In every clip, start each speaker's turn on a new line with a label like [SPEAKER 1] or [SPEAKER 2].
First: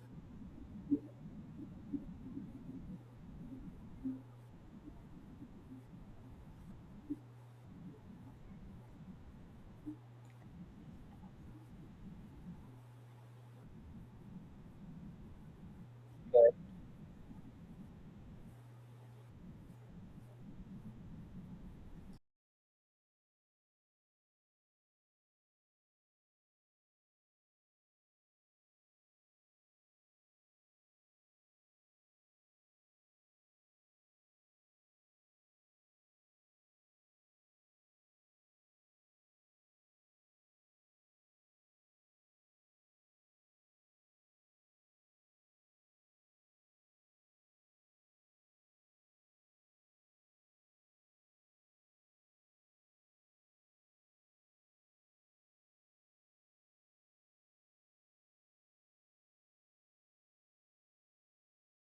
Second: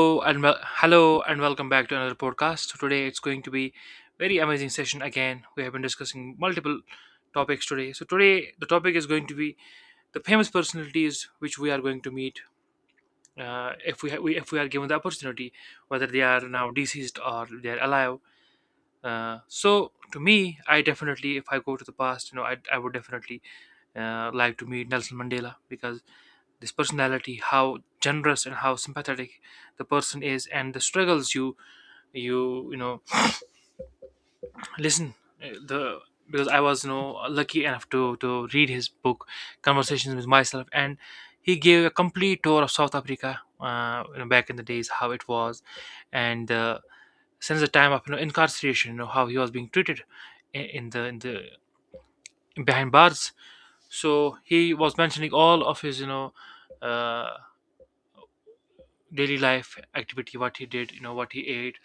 [SPEAKER 1] Hello and welcome back to another podcast. So today it's going to be very amazing session again. We have been discussing multiple topics today. So today the topic is going to be the famous personalities which we are going to meet, if we, ha- we if we are given the opportunity, whether they are now deceased or they are alive. So to me, I definitely, if I go to the past, I would definitely like to meet Nelson Mandela because this personality, how generous and how sympathetic the person is, and the struggles you you you know Listen, the because I was lucky enough to read his book, Conversations with Myself, and he gave a complete tour of South Africa, back in the days how it was, and since the time of incarceration, how he was being treated in the behind bars. So he was mentioning all of his uh, daily life activity, what he did, what he ate.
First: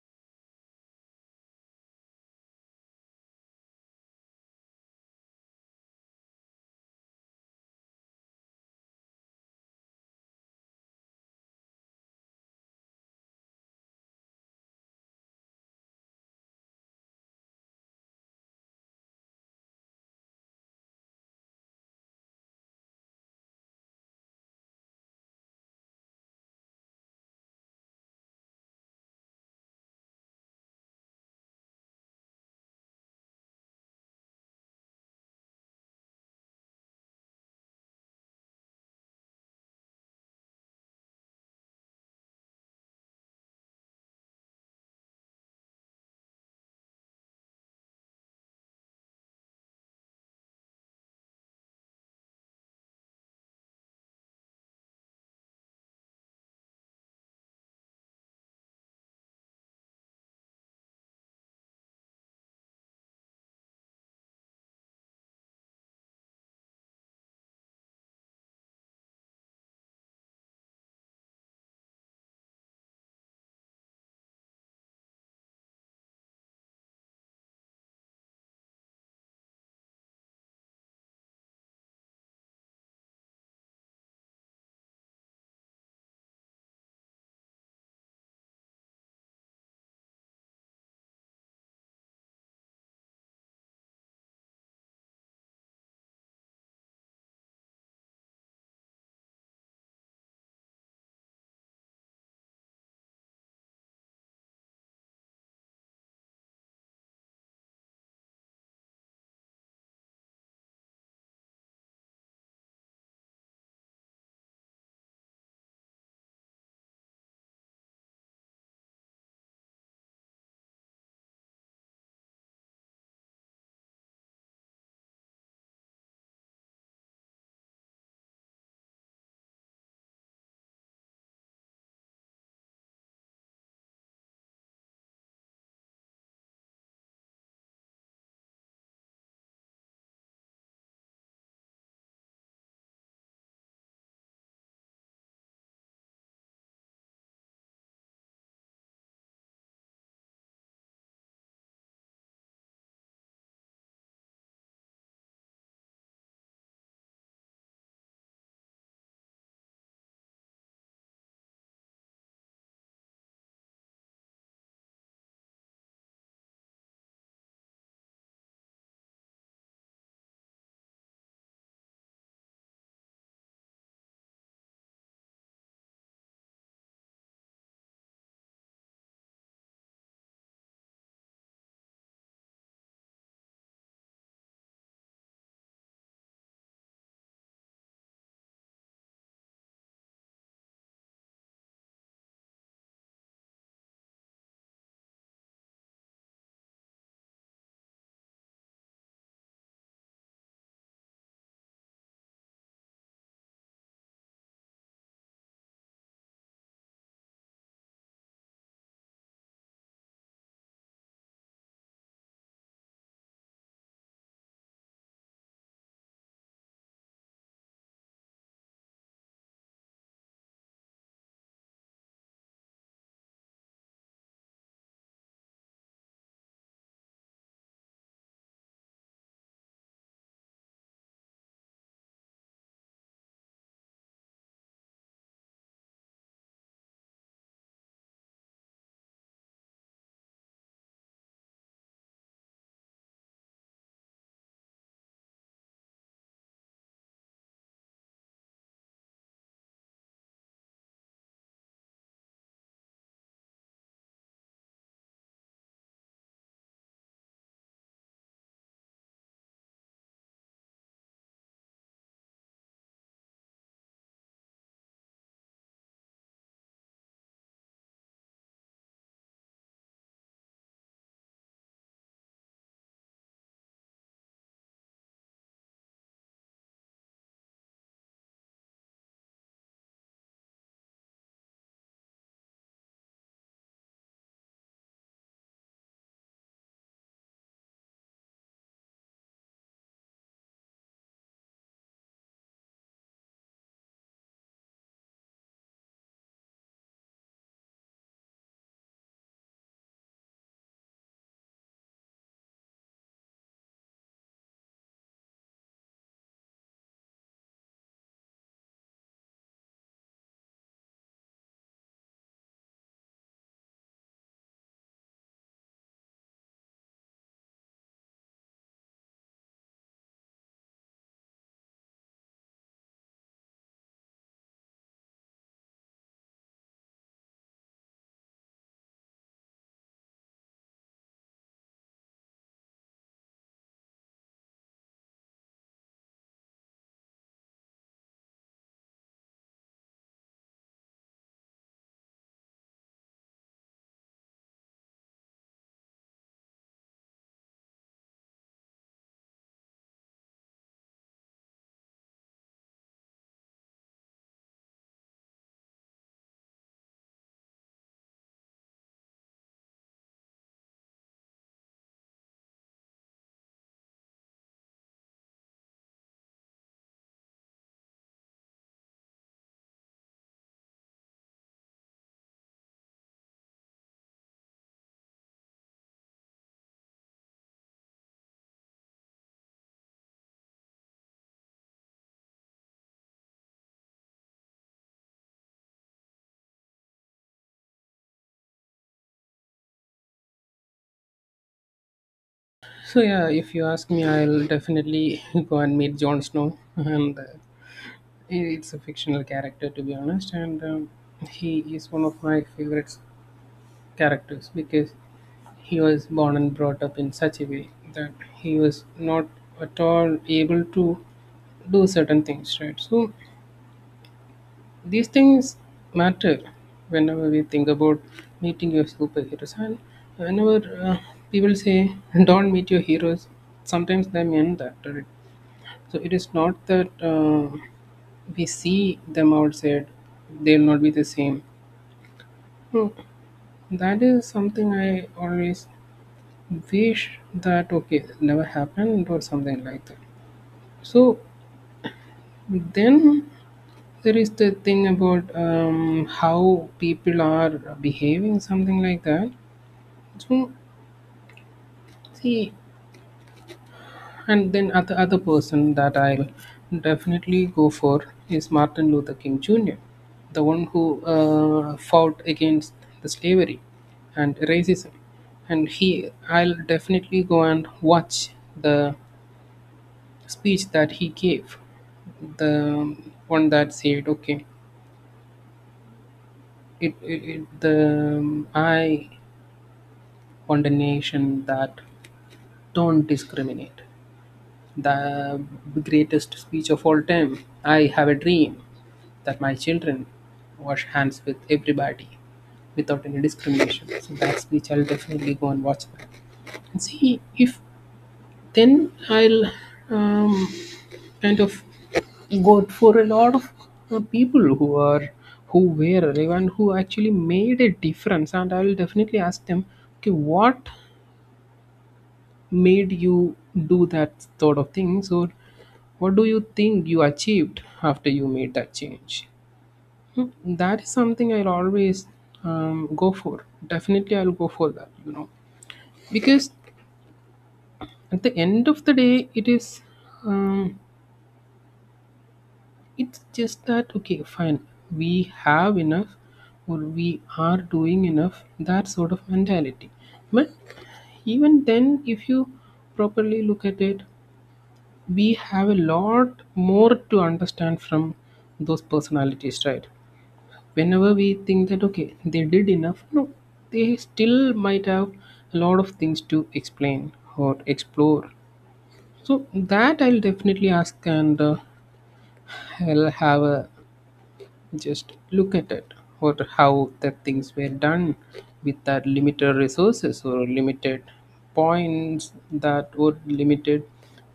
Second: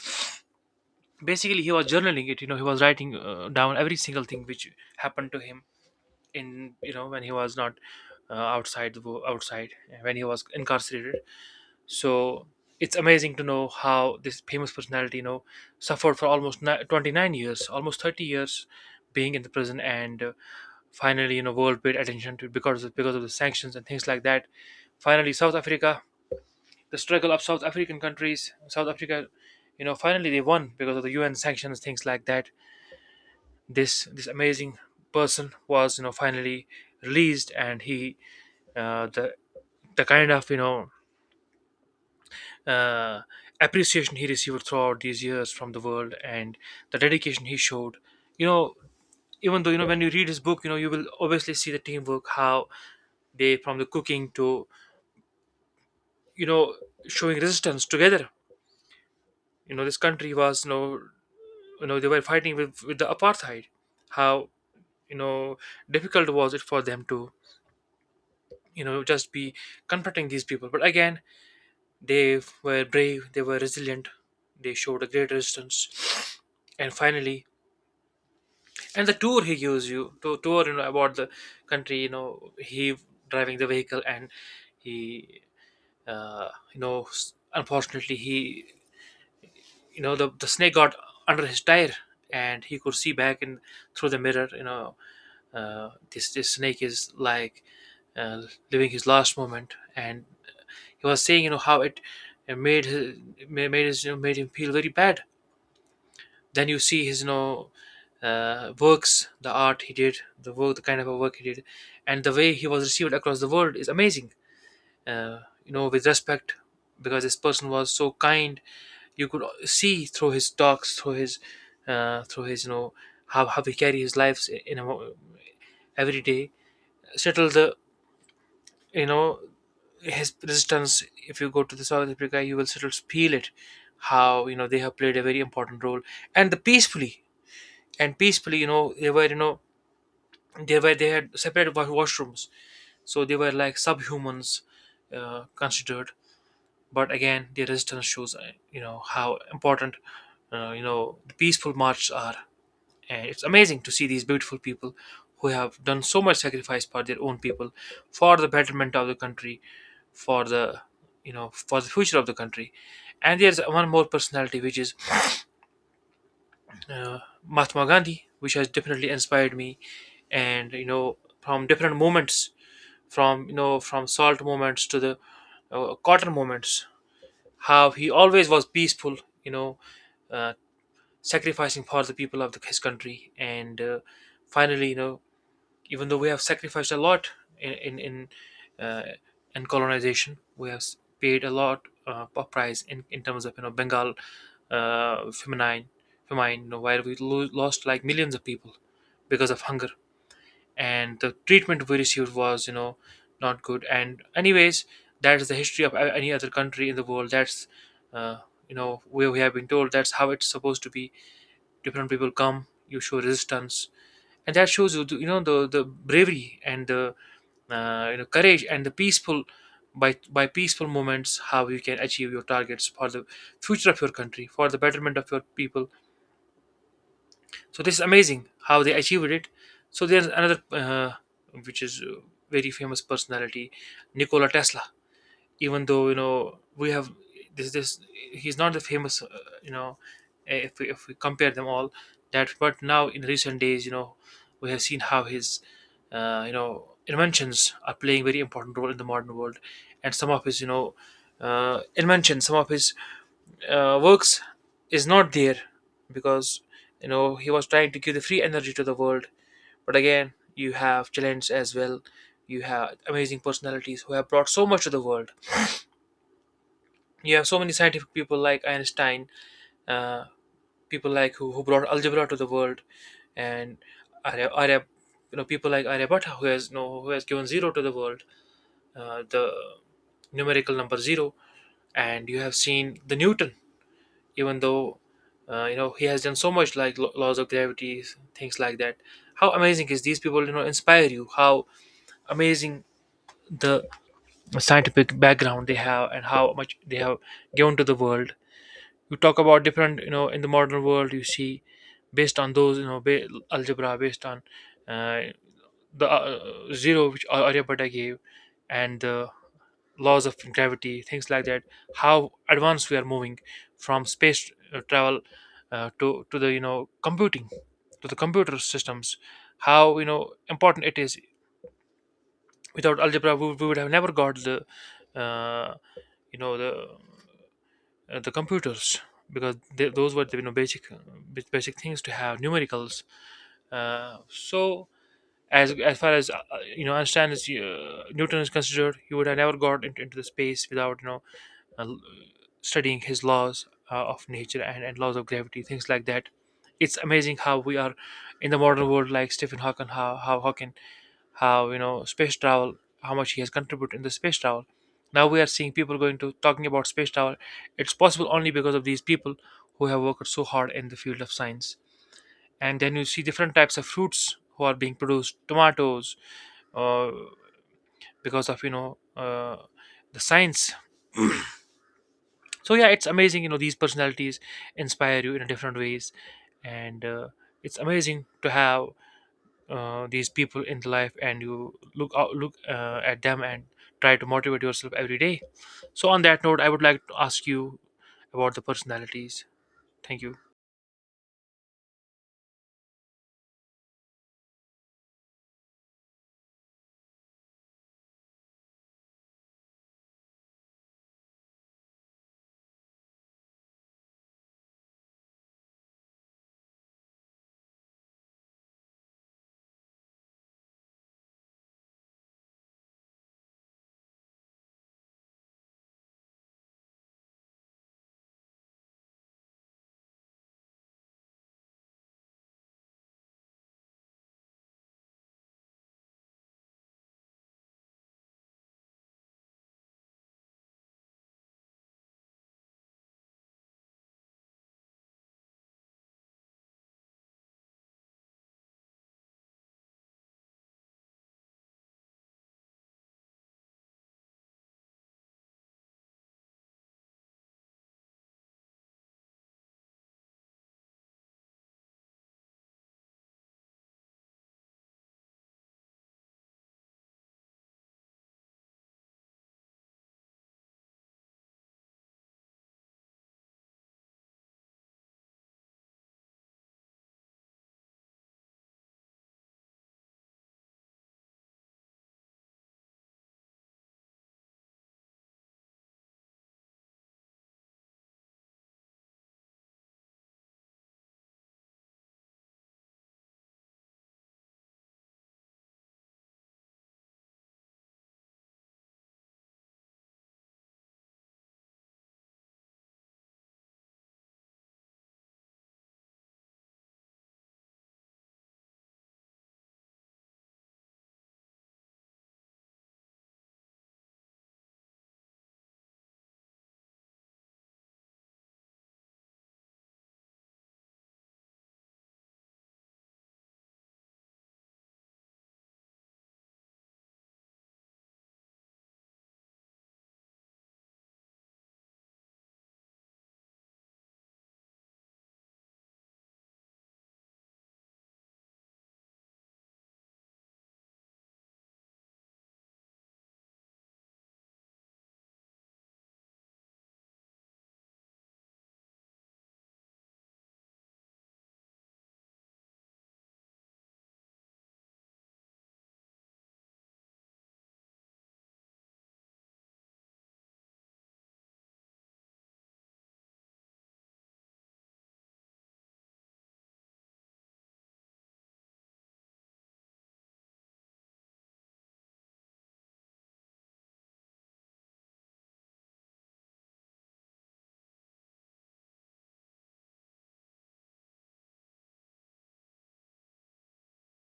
[SPEAKER 1] Basically he was journaling it. You know, he was writing down every single thing which happened to him, in when he was not outside, when he was incarcerated. So it's amazing to know how this famous personality suffered for 29 years, almost 30 years, being in the prison. And finally, world paid attention to it because of the sanctions and things like that. Finally South Africa, the struggle of South African countries, south africa finally they won because of the UN sanctions, things like that. This amazing person was finally released. And he uh, the the kind of uh, appreciation he received throughout these years from the world, and the dedication he showed, you know even though, when you read his book, you will obviously see the teamwork, how they, from the cooking to, you know showing resistance together. You know, this country was, you know, they were fighting with the apartheid. How, you know difficult was it for them to, just be confronting these people. But again, they were brave, they were resilient, they showed a great resistance, and finally. And the tour he gives you, to tour about the country, he driving the vehicle and he unfortunately he, the snake got under his tire, and he could see back in through the mirror. This snake is like uh, living his last moment, and he was saying how it, it made his made his, made him feel very bad. Then you see his, works, the art he did, the work, the kind of work he did, and the way he was received across the world is amazing, uh, with respect, because this person was so kind. You could see through his talks, through his, uh, through his you know how he carry his lives in, a, mo- every day, settle the, you know his resistance. If you go to the South Africa, you will still feel it, how, they have played a very important role. And the peacefully, and peacefully, they were, they were, they had separate washrooms. So they were like subhumans, considered. But again, the resistance shows, how important, the peaceful marches are. And it's amazing to see these beautiful people who have done so much sacrifice for their own people, for the betterment of the country, for the, for the future of the country. And there's one more personality, which is uh, Mahatma Gandhi, which has definitely inspired me. And you know, from different movements, from, from salt movements to the cotton movements, how he always was peaceful. You know, uh, sacrificing for the people of the, his country. And finally, you know, even though we have sacrificed a lot in in in, uh, in colonization, we have paid a lot of price, in terms of, you know, Bengal, feminine famine, you know, where we lost like millions of people because of hunger. And the treatment we received was, you know, not good. And anyways, that is the history of any other country in the world. That's uh, you know, where we have been told that's how it's supposed to be. Different people come, you show resistance, and that shows you the, you know, the bravery and the, you know, courage. And the peaceful, by peaceful moments, how you can achieve your targets for the future of your country, for the betterment of your people. So this is amazing how they achieved it. So there's another which is very famous personality, Nikola Tesla. Even though, you know, we have this, he's not the famous, you know if we compare them all. That But now in recent days, you know, we have seen how his you know, inventions are playing very important role in the modern world. And some of his, inventions, some of his works is not there, because, you know, he was trying to give the free energy to the world. But again, you have talents as well. You have amazing personalities who have brought so much to the world. You have so many scientific people like Einstein, uh, people like who brought algebra to the world, and Arya, Arya, you know, people like Aryabhatta, who has, you know, who has given zero to the world, the numerical number zero. And you have seen the Newton, even though, you know, he has done so much like laws of gravity, things like that. How amazing is these people, you know, inspire you? How amazing the scientific background they have, and how much they have given to the world. You talk about different, you know, in the modern world, you see, based on those, algebra, based on uh, the zero, which aryabhatta gave, and the laws of gravity, things like that, how advanced we are moving, from space travel, to the, you know, computing, to the computer systems. How, you know, important it is. Without algebra, we would have never got the, uh, you know the the computers, because they, those were the, you know, basic, basic things to have numericals. So as far as you know, Einstein is, Newton is considered, he would have never got into the space without, you know, uh, l- studying his laws of nature, and laws of gravity, things like that. It's amazing how we are in the modern world, like Stephen Hawking. How Hawking, how, you know, space travel, how much he has contributed in the space travel. Now we are seeing people going to, talking about space travel. It's possible only because of these people who have worked so hard in the field of science. And then you see different types of fruits who are being produced, tomatoes, uh, because of, the science. So yeah, it's amazing, you know, these personalities inspire you in different ways. And it's amazing to have these people in the life, and you look at them and try to motivate yourself every day. So on that note, I would like to ask you about the personalities. Thank you.
[SPEAKER 2] So yeah, if you ask me, I'll definitely go and meet Jon Snow, and it's a fictional character to be honest, and he is one of my favorite characters because he was born and brought up in such a way that he was not at all able to do certain things, right? So these things matter whenever we think about meeting your superheroes, and whenever people say don't meet your heroes, sometimes they mean that, right? So it is not that we see them outside, they'll not be the same. Hmm. That is something I always wish that okay, never happened or something like that. So then there is the thing about how people are behaving, something like that. So see, and then other person that I'll definitely go for is Martin Luther King Jr., the one who fought against the slavery and racism. And he, I'll definitely go and watch the speech that he gave, the one that said, "Okay, it the I want a nation that don't discriminate." The greatest speech of all time. I have a dream that my children wash hands with everybody without any discrimination. So that speech I'll definitely go and watch that. And see if then I'll um, kind of go for a lot of people who were relevant who actually made a difference, and I will definitely ask them, okay, what made you do that sort of things, or what do you think you achieved after you made that change? Hmm. That is something I'll always go for. Definitely, I'll go for that. You know, because at the end of the day, it is, um, it's just that okay, fine. We have enough, or we are doing enough. That sort of mentality. But even then, if you properly look at it, we have a lot more to understand from those personalities, right? Whenever we think that okay they did enough, no, they still might have a lot of things to explain or explore. So that I'll definitely ask, and I'll have a just look at it, or how the things were done with that limited resources or limited points that were limited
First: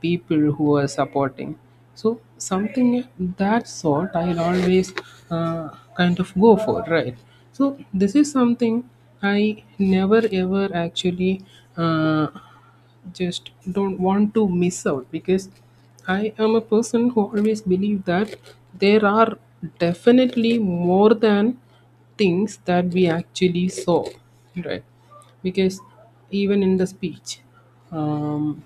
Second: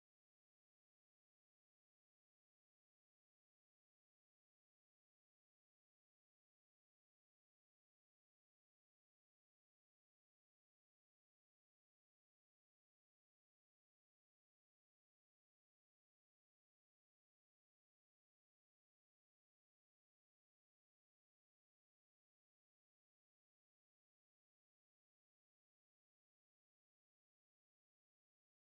[SPEAKER 2] people who were supporting. So something that sort I'll always uh, kind of go for, right? So this is something I never ever actually uh, just don't want to miss out, because I am a person who always believe that there are definitely more than things that we actually saw, right? Because even in the speech um,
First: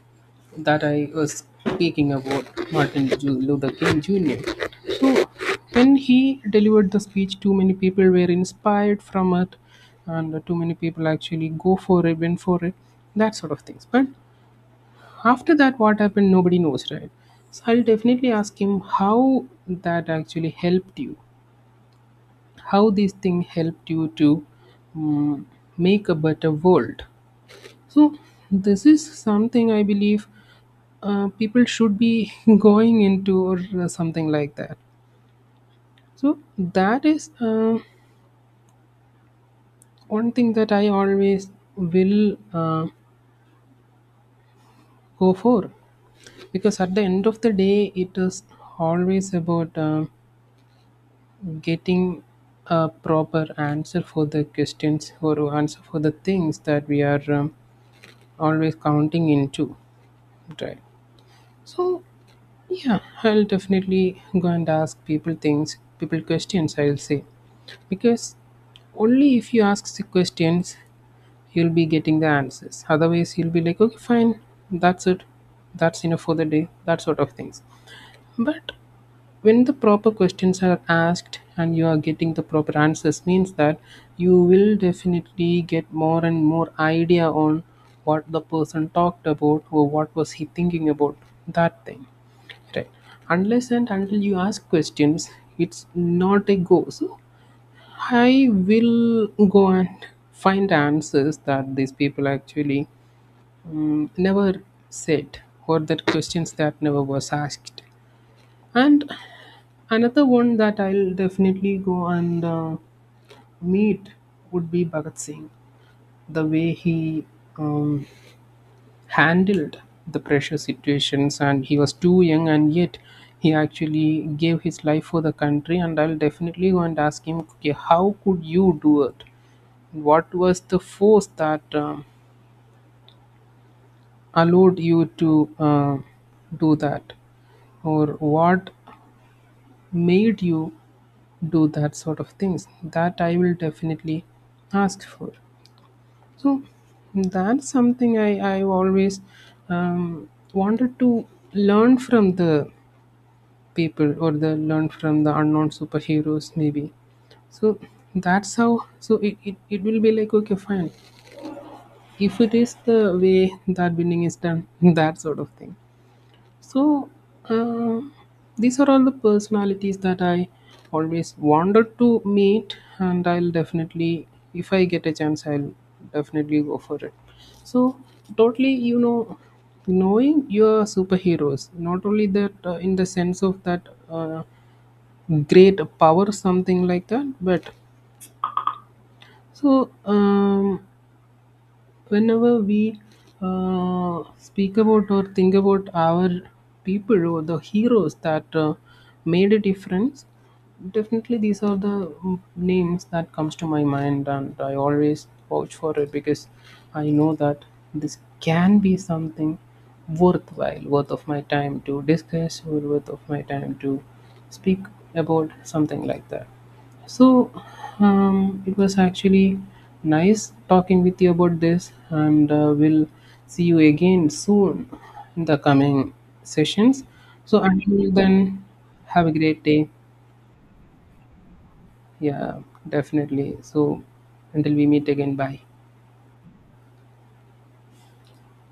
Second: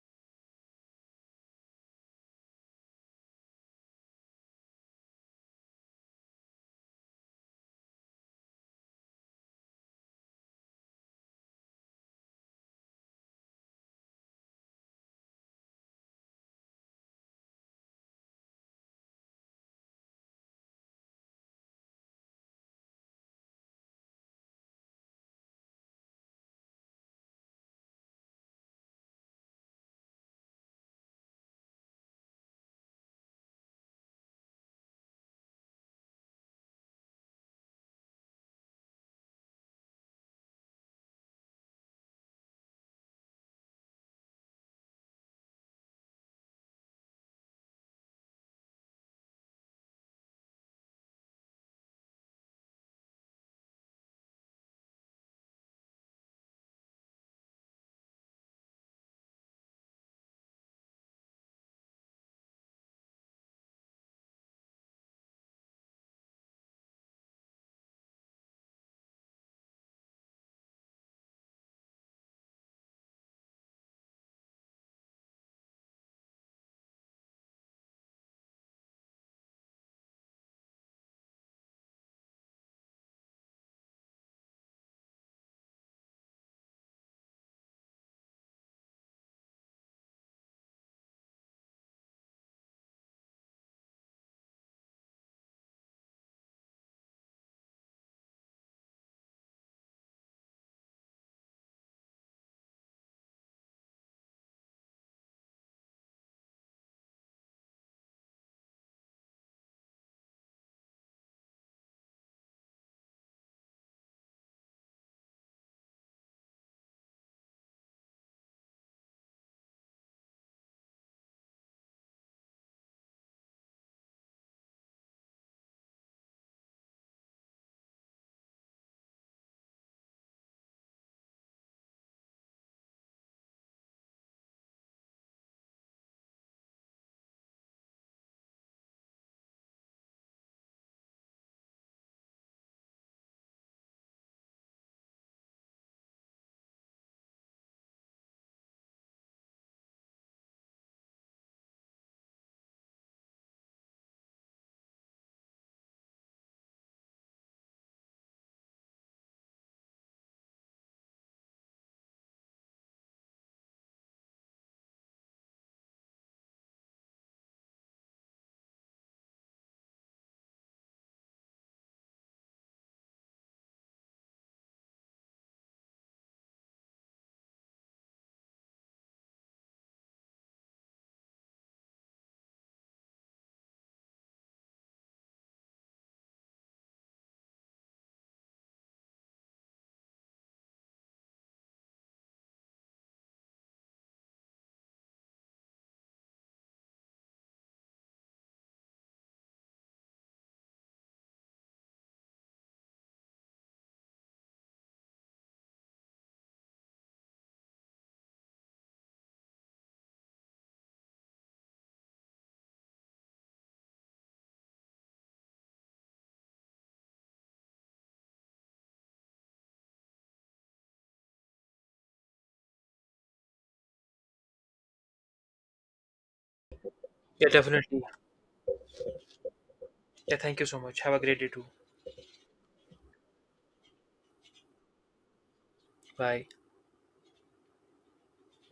[SPEAKER 2] that I was speaking about Martin Luther King Jr., so when he delivered the speech, too many people were inspired from it, and too many people actually went for it, that sort of things. But after that what happened nobody knows, right? So I'll definitely ask him how that actually helped you, how this thing helped you to, mm, make a better world. So this is something I believe people should be going into or something like that. So that is one thing that I always will go for, because at the end of the day it is always about getting a proper answer for the questions, or answer for the things that we are, always counting into, right? So yeah, I'll definitely go and ask people things, people questions, I'll say, because only if you ask the questions you'll be getting the answers. Otherwise you'll be like okay fine, that's it, that's enough for the day, that sort of things. But when the proper questions are asked and you are getting the proper answers, means that you will definitely get more and more idea on what the person talked about, or what was he thinking about that thing, right? Unless and until you ask questions, it's not a go. So I will go and find answers that these people actually, mm, never said, or that questions that never was asked. And another one that I'll definitely go and meet would be Bhagat Singh. The way he um, handled the pressure situations, and he was too young, and yet he actually gave his life for the country. And I'll definitely go and ask him, okay, how could you do it? What was the force that allowed you to do that, or what made you do that sort of things, that I will definitely ask for. So that's something I always wanted to learn from the people, or the learn from the unknown superheroes maybe. So that's how, so it will be like okay fine, if it is the way that winning is done, that sort of thing. So, uh, these are all the personalities that I always wanted to meet, and I'll definitely, if I get a chance, I'll definitely go for it. So, totally, you know, knowing your superheroes, not only that in the sense of that uh, great power, something like that, but so whenever we speak about or think about our people or the heroes that made a difference, definitely these are the, mm, names that comes to my mind, and I always vouch for it because I know that this can be something worthwhile, worth of my time to discuss or worth of my time to speak about, something like that. So, it was actually nice talking with you about this, and we'll see you again soon in the coming sessions.
[SPEAKER 1] Yeah,
[SPEAKER 2] So,
[SPEAKER 1] definitely.
[SPEAKER 2] until then, have a great day.
[SPEAKER 1] Yeah, thank you so much. Have a great day too.
[SPEAKER 2] Yeah, definitely. So, until we meet again, bye.
[SPEAKER 1] Bye.